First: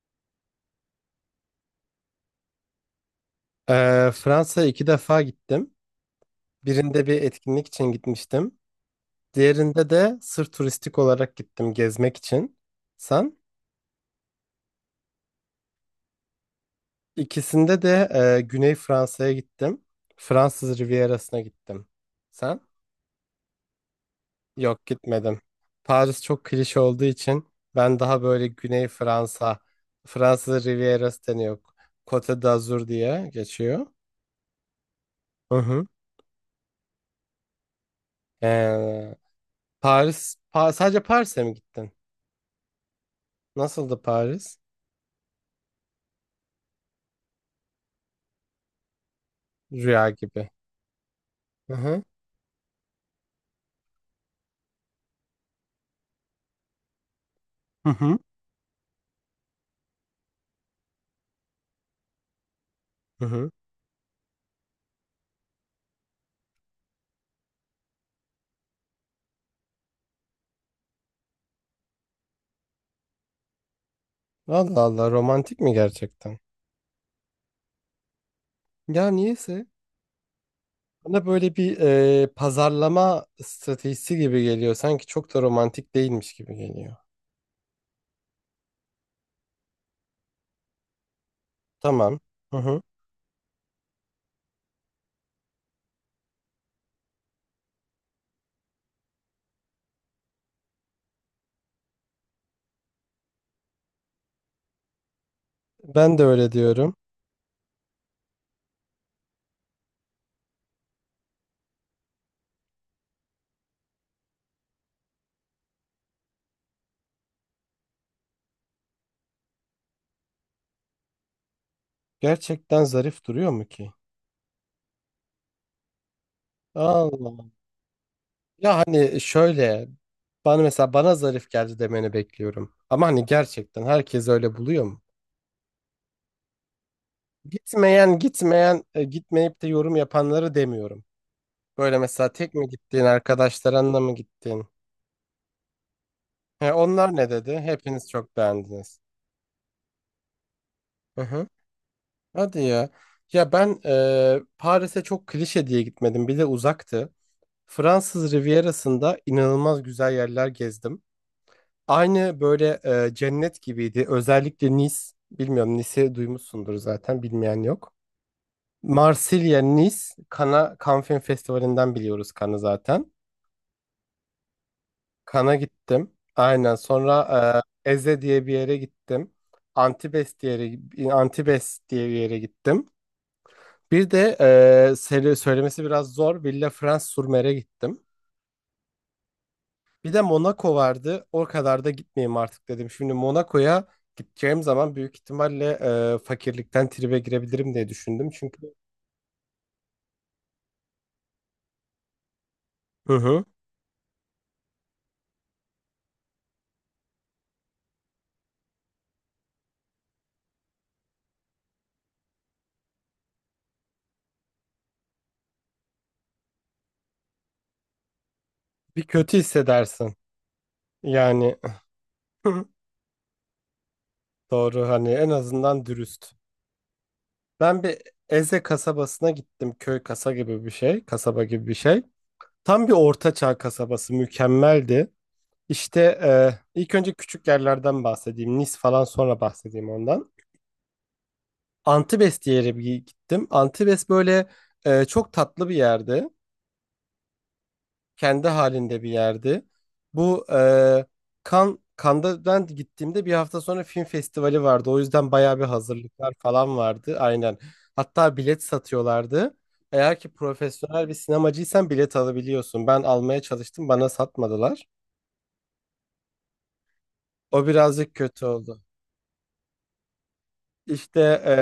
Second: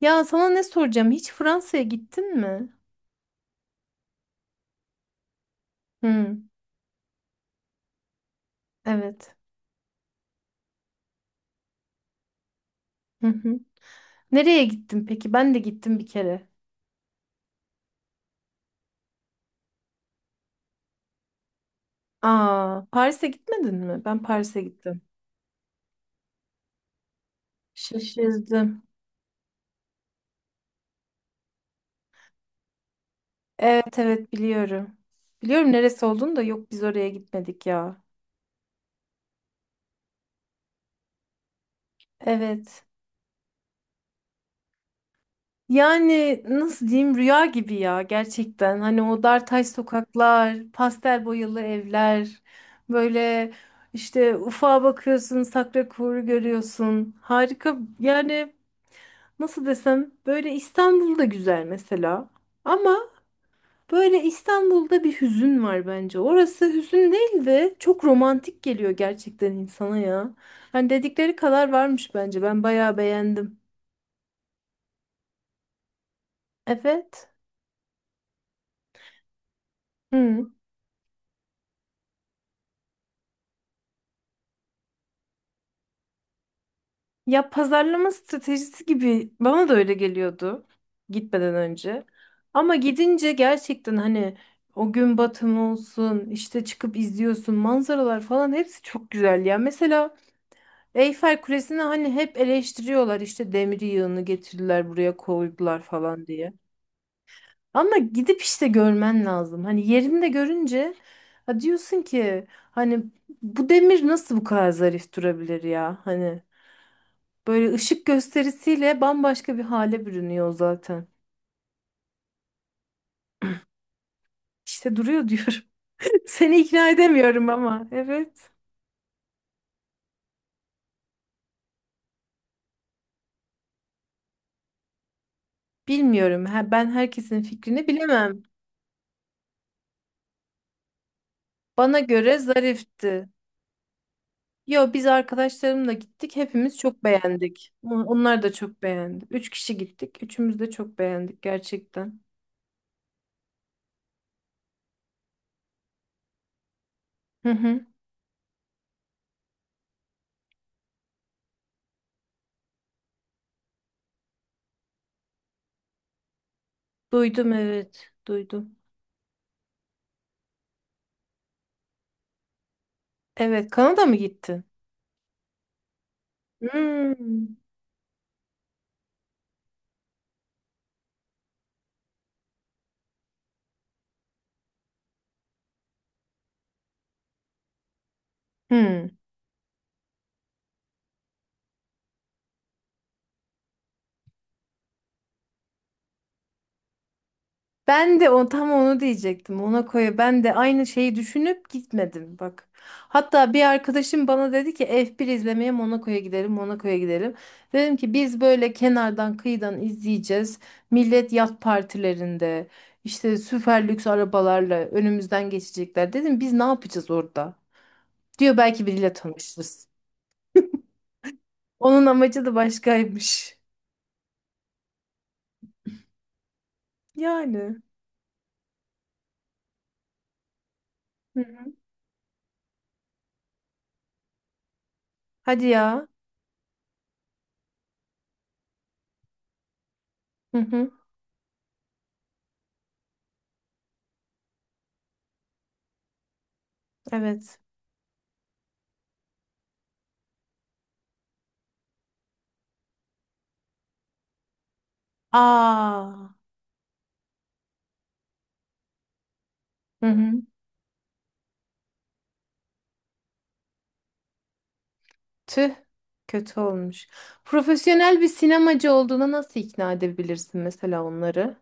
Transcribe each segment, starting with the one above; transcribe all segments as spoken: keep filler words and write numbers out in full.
Ya sana ne soracağım? Hiç Fransa'ya gittin mi? Ee, Fransa'ya iki defa gittim. Hı, Birinde bir etkinlik için gitmiştim. evet. Diğerinde de sırf turistik olarak gittim gezmek için. Hı Sen? hı. Nereye gittin peki? Ben de gittim bir kere. İkisinde de e, Güney Fransa'ya gittim. Fransız Rivierası'na gittim. Sen? Aa, Paris'e gitmedin mi? Ben Paris'e Yok, gittim. gitmedim. Paris çok klişe olduğu için ben daha böyle Şaşırdım. Güney Fransa, Fransız Rivierası deniyor. Côte d'Azur diye geçiyor. Evet evet biliyorum. Hı Biliyorum hı. neresi olduğunu da yok biz oraya gitmedik ya. Ee, Paris, Pa- sadece Paris'e mi gittin? Evet. Nasıldı Paris? Yani nasıl diyeyim, rüya gibi ya gerçekten. Hani o dartaş Rüya gibi. sokaklar, pastel boyalı Hı hı. evler, böyle işte ufağa bakıyorsun, Sakrakor'u görüyorsun. Harika Hı hı. yani, nasıl desem, böyle İstanbul'da güzel mesela. Ama Hı hı. böyle İstanbul'da bir hüzün var bence. Orası hüzün değil de çok romantik geliyor gerçekten insana ya. Hani dedikleri kadar varmış bence. Ben bayağı beğendim. Allah Allah, romantik mi gerçekten? Evet. Ya niyeyse Hı. bana böyle bir e, pazarlama stratejisi gibi geliyor. Sanki çok da romantik değilmiş gibi geliyor. Ya pazarlama stratejisi gibi bana da öyle geliyordu gitmeden önce. Tamam. Hı Ama hı. gidince gerçekten hani o gün batımı olsun, işte çıkıp izliyorsun manzaralar falan, hepsi çok güzel ya. Mesela Eyfel Kulesi'ni hani hep eleştiriyorlar, işte demir yığını getirdiler buraya koydular Ben de falan diye. öyle diyorum. Ama gidip işte görmen lazım. Hani yerinde görünce ha diyorsun ki, hani bu demir nasıl bu kadar zarif durabilir ya? Hani böyle ışık gösterisiyle bambaşka bir hale bürünüyor zaten. Gerçekten zarif duruyor mu ki? İşte duruyor diyorum. Seni ikna edemiyorum Allah. ama. Evet. Ya hani şöyle bana mesela bana zarif geldi demeni bekliyorum. Ama hani gerçekten herkes öyle buluyor mu? Bilmiyorum. Ha, ben herkesin fikrini Gitmeyen bilemem. gitmeyen e, gitmeyip de yorum yapanları demiyorum. Böyle Bana mesela göre tek mi gittiğin, zarifti. arkadaşlarınla mı gittin? Yo, biz arkadaşlarımla gittik. He, Hepimiz çok onlar ne dedi? beğendik. On- Hepiniz çok Onlar da çok beğendiniz. beğendi. Üç kişi gittik. Üçümüz de çok Hı beğendik hı. gerçekten. Hadi ya. Ya ben e, Paris'e çok klişe diye gitmedim. Bir de uzaktı. Hı hı. Fransız Rivierası'nda inanılmaz güzel yerler gezdim. Aynı böyle e, cennet gibiydi. Özellikle Nice. Bilmiyorum, Nice'i duymuşsundur zaten. Duydum Bilmeyen yok. evet. Duydum. Marsilya, Nice. Kana, Cannes Film Festivali'nden biliyoruz Cannes'ı zaten. Evet. Kanada mı gittin? Kan'a gittim. Aynen. Sonra Hmm. e, Eze diye bir yere gittim. Antibes diye yere, Antibes diye bir yere gittim. Bir de e, seri- söylemesi biraz zor. Villefranche-sur-Mer'e gittim. Hmm. Bir de Monaco vardı. O kadar da gitmeyeyim artık dedim. Şimdi Monaco'ya gideceğim zaman büyük ihtimalle e, fakirlikten tribe girebilirim diye Ben de düşündüm. o, tam Çünkü. onu diyecektim. Ona koyu, ben de aynı şeyi düşünüp gitmedim bak. Hı hı. Hatta bir arkadaşım bana dedi ki F bir izlemeye Monaco'ya gidelim, Monaco'ya gidelim. Dedim ki biz böyle kenardan kıyıdan izleyeceğiz. Millet yat partilerinde işte süper lüks arabalarla önümüzden geçecekler. Dedim biz ne yapacağız orada? Diyor belki Bir biriyle kötü tanışırız. hissedersin. Yani Onun amacı da başkaymış. doğru, hani en azından dürüst. Yani. Ben bir Eze kasabasına gittim. Köy kasa gibi bir şey. Hı Kasaba gibi hı. bir şey. Tam bir orta çağ kasabası. Mükemmeldi. Hadi İşte ya. e, ilk önce küçük yerlerden bahsedeyim. Nis falan sonra bahsedeyim ondan. Hı hı. Antibes diye bir yere bir gittim. Antibes böyle e, çok tatlı bir yerdi, Evet. kendi halinde bir yerdi. Bu e, Kan Cannes'da ben gittiğimde bir hafta sonra film festivali vardı. O yüzden bayağı bir Aa. hazırlıklar falan vardı. Aynen. Hatta bilet satıyorlardı. Hı Eğer hı. ki profesyonel bir sinemacıysan bilet alabiliyorsun. Ben almaya çalıştım, bana satmadılar. Tüh, kötü olmuş. O birazcık Profesyonel bir kötü oldu. sinemacı olduğuna nasıl ikna edebilirsin mesela İşte onları?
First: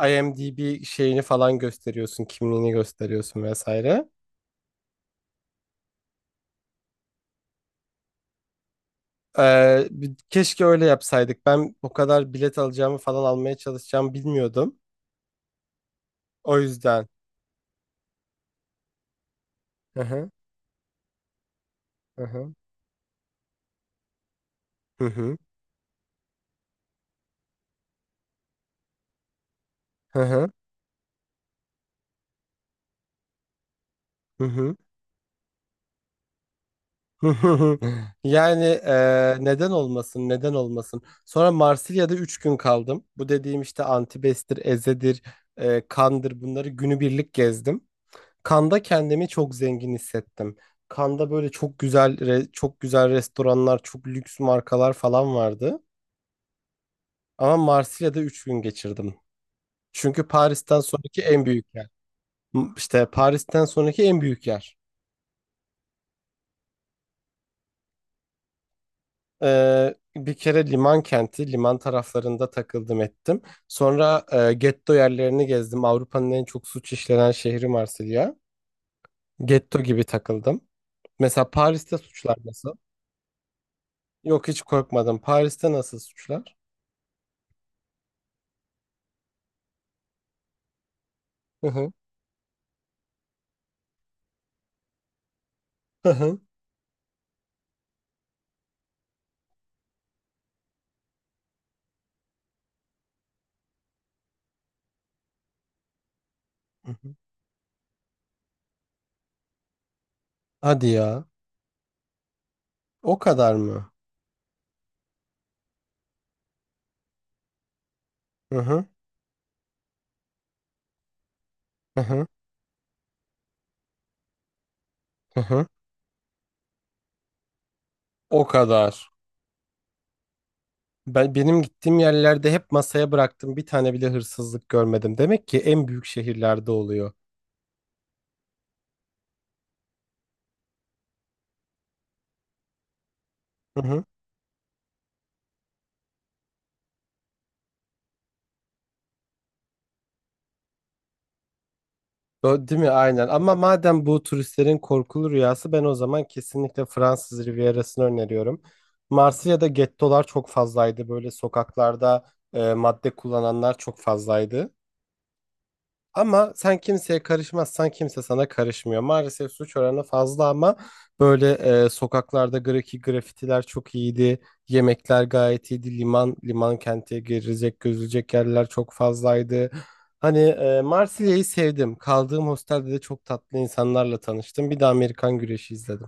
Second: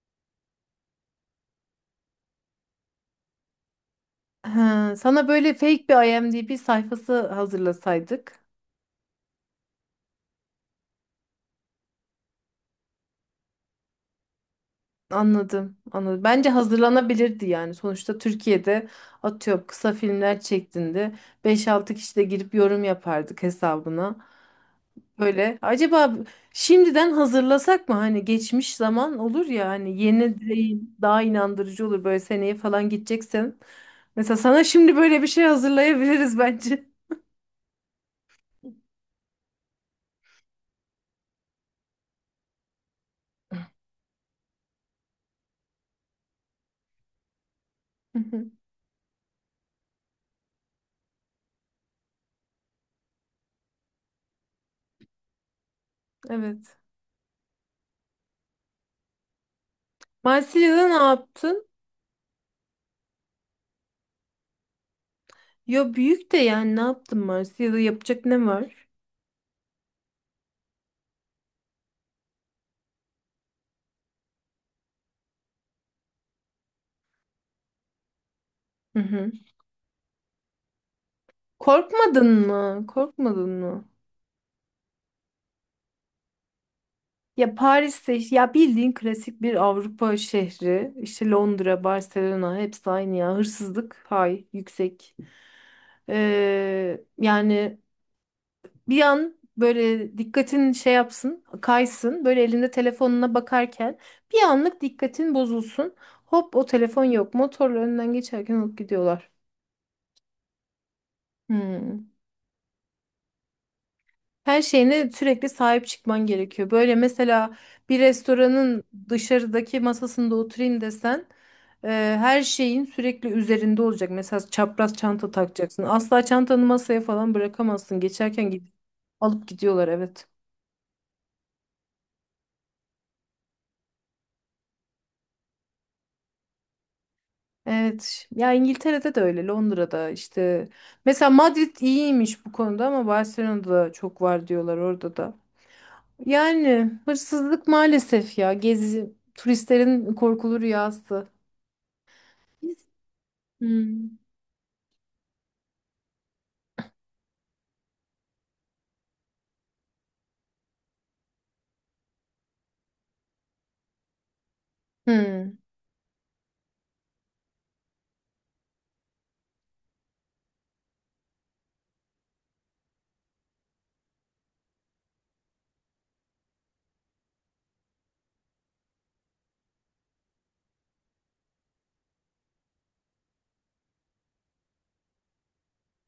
e, IMDb şeyini falan gösteriyorsun, kimliğini gösteriyorsun vesaire. Ha, sana böyle fake bir IMDb sayfası hazırlasaydık. Ee, bir- keşke öyle yapsaydık. Ben o kadar bilet alacağımı falan almaya çalışacağımı bilmiyordum. Anladım, anladım. Bence O yüzden. hazırlanabilirdi yani. Sonuçta Türkiye'de atıyorum kısa Hı hı. filmler çektiğinde beş altı kişi de Hı girip hı. yorum yapardık hesabına. Hı hı. Böyle. Acaba şimdiden hazırlasak mı? Hani geçmiş zaman olur ya, hani Hı yeni hı. değil, daha inandırıcı olur böyle seneye falan gideceksen. Mesela Hı sana hı. şimdi böyle bir şey hazırlayabiliriz bence. hı hı. Yani eee, neden olmasın, neden olmasın. Sonra Marsilya'da üç gün kaldım. Bu dediğim işte Antibes'tir, Eze'dir, eee, Kan'dır, bunları günübirlik gezdim. Hı hı. Kan'da kendimi çok zengin hissettim. Kan'da böyle çok güzel re- çok güzel restoranlar, çok lüks markalar falan vardı. Evet. Ama Marsilya'da üç gün geçirdim. Çünkü Paris'ten Marsilya'da ne sonraki en büyük yaptın? yer. M- İşte Paris'ten sonraki en büyük yer. Ya büyük de yani, ne yaptın Marsilya'da, yapacak ne var? Ee, bir kere liman kenti, liman taraflarında takıldım ettim. Sonra e, getto yerlerini gezdim. Avrupa'nın en çok suç işlenen şehri Marsilya. Hı hı. Getto gibi takıldım. Mesela Paris'te Korkmadın suçlar nasıl? mı? Korkmadın mı? Yok, hiç korkmadım. Paris'te nasıl suçlar? Ya Paris'te işte- ya bildiğin klasik bir Avrupa şehri. İşte Hı Londra, hı. Barcelona, hepsi aynı ya. Hırsızlık hay yüksek. Hı hı. Ee, yani bir an böyle dikkatin şey yapsın, kaysın. Böyle elinde telefonuna bakarken bir anlık dikkatin bozulsun. Hop, o Hı telefon hı. yok. Motorla önünden geçerken alıp gidiyorlar. Hadi ya. Hmm. O kadar mı? Her şeyine sürekli sahip çıkman gerekiyor. Böyle mesela bir Hı restoranın hı. dışarıdaki masasında oturayım desen e, Hı hı. her şeyin sürekli üzerinde olacak. Mesela çapraz çanta Hı hı. takacaksın. Asla çantanı masaya falan bırakamazsın. O Geçerken gidip kadar. alıp gidiyorlar, evet. Ben, benim gittiğim yerlerde hep masaya bıraktım. Bir tane bile hırsızlık görmedim. Demek ki en büyük şehirlerde oluyor. Evet. Ya İngiltere'de de öyle, Londra'da işte. Mesela Madrid iyiymiş bu konuda ama Barcelona'da Hı da hı. çok var diyorlar, orada da. Yani hırsızlık maalesef ya, gezi turistlerin korkulu rüyası. O, değil mi? Aynen. Ama madem Hmm. bu turistlerin korkulu rüyası, ben o zaman kesinlikle Fransız Rivierası'nı öneriyorum. Marsilya'da gettolar çok fazlaydı. Böyle sokaklarda e, madde kullananlar çok fazlaydı. Hmm. Ama sen kimseye karışmazsan, kimse sana karışmıyor. Maalesef suç oranı fazla ama böyle e, sokaklarda grafiki grafitiler çok iyiydi. Yemekler gayet iyiydi. Liman liman kente girecek gözülecek yerler çok fazlaydı. Hani e, Marsilya'yı sevdim. Kaldığım hostelde de çok tatlı insanlarla tanıştım. Bir de Amerikan güreşi izledim.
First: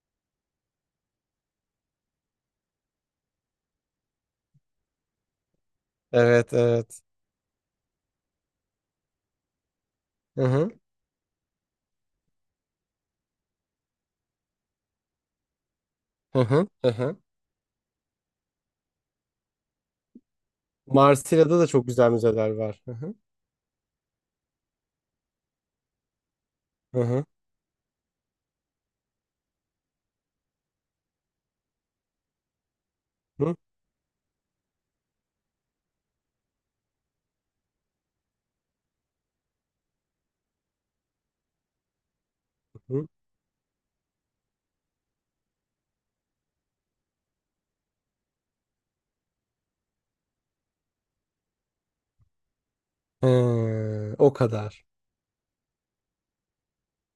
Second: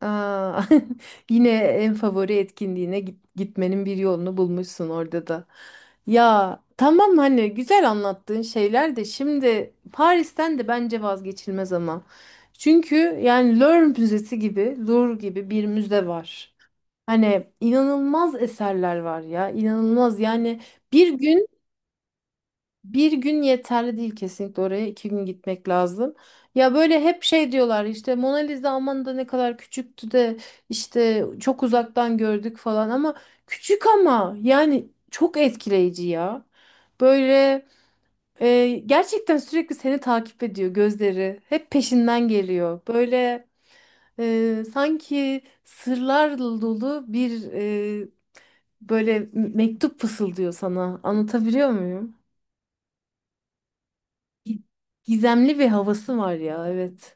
Aa, yine en favori etkinliğine git- gitmenin bir yolunu bulmuşsun orada da. Evet, Ya evet. tamam, hani güzel anlattığın şeyler de, şimdi Hı Paris'ten de hı, bence vazgeçilmez ama. Çünkü yani Louvre Müzesi gibi, Louvre gibi bir müze hı var. hı, hı hı. Hani inanılmaz eserler var ya, inanılmaz yani. bir gün Marsilya'da da çok güzel müzeler var. Hı Bir hı, gün yeterli değil, kesinlikle oraya iki gün gitmek lazım. Ya böyle hı hep hı, şey diyorlar, işte Mona Lisa aman da ne kadar küçüktü de, işte çok uzaktan gördük falan, ama hı küçük ama yani çok etkileyici ya. Böyle e, gerçekten sürekli seni takip ediyor gözleri, hep peşinden geliyor. hı. Böyle e, sanki sırlar dolu bir, e, böyle mektup fısıldıyor sana, anlatabiliyor muyum? Hı. O gi- kadar. Gizemli bir havası var ya, evet.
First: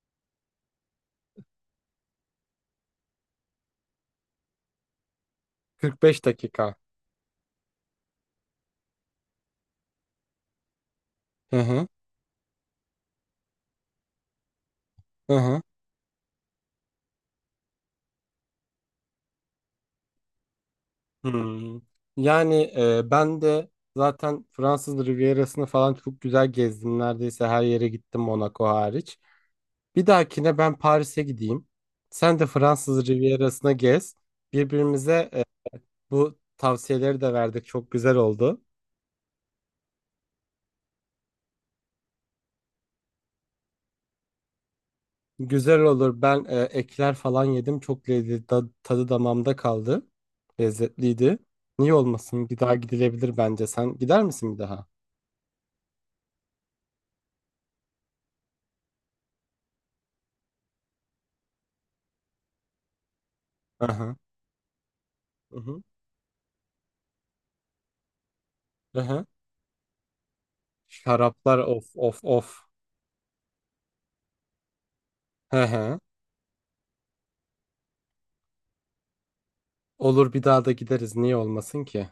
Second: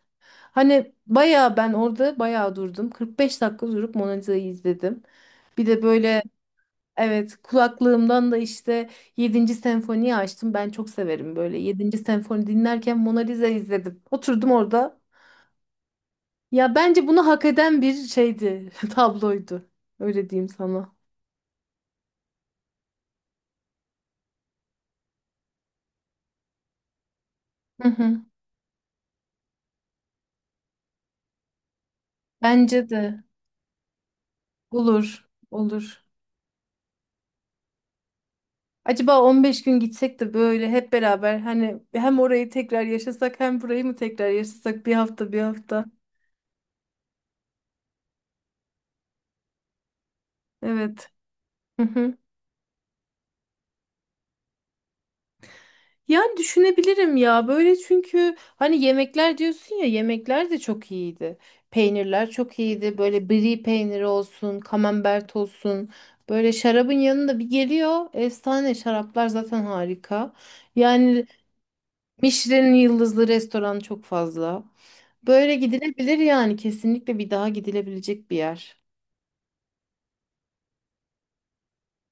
Hani bayağı, ben orada bayağı durdum. kırk beş dakika durup Mona Lisa'yı izledim. Bir de Kırk böyle, beş dakika. evet, kulaklığımdan da işte yedinci senfoniyi açtım. Ben çok severim, Hı böyle hı. yedinci senfoni dinlerken Mona Lisa izledim. Oturdum orada. Hı hı. Ya bence bunu hak eden bir şeydi, tabloydu. Öyle diyeyim sana. Hmm. Yani e, ben de zaten Fransız Rivierası'nı falan çok güzel gezdim. Neredeyse her Hı yere hı. gittim, Monaco hariç. Bir dahakine ben Paris'e gideyim. Sen de Bence Fransız de Rivierası'na gez. olur, Birbirimize e, olur. bu tavsiyeleri de verdik. Çok güzel oldu. Acaba on beş gün gitsek de böyle hep beraber hani, hem orayı tekrar yaşasak hem burayı mı tekrar yaşasak, bir hafta bir Güzel hafta. olur. Ben e, ekler falan yedim. Çok lezzetli. da- Tadı damağımda kaldı. Evet. Lezzetliydi. Hı Niye hı. olmasın? Bir daha gidilebilir bence. Sen gider misin bir daha? Yani düşünebilirim ya böyle, çünkü hani yemekler diyorsun ya, yemekler de çok iyiydi. Peynirler çok iyiydi. Böyle brie peyniri Aha. olsun, kamembert Hı hı. Hı. olsun. Böyle şarabın yanında bir geliyor. Efsane Hı hı. şaraplar zaten, harika. Yani Şaraplar of of of. Michelin yıldızlı restoran çok fazla. Böyle Hı hı. gidilebilir yani, kesinlikle bir daha gidilebilecek bir yer. Olur, bir daha da gideriz. Niye olmasın ki?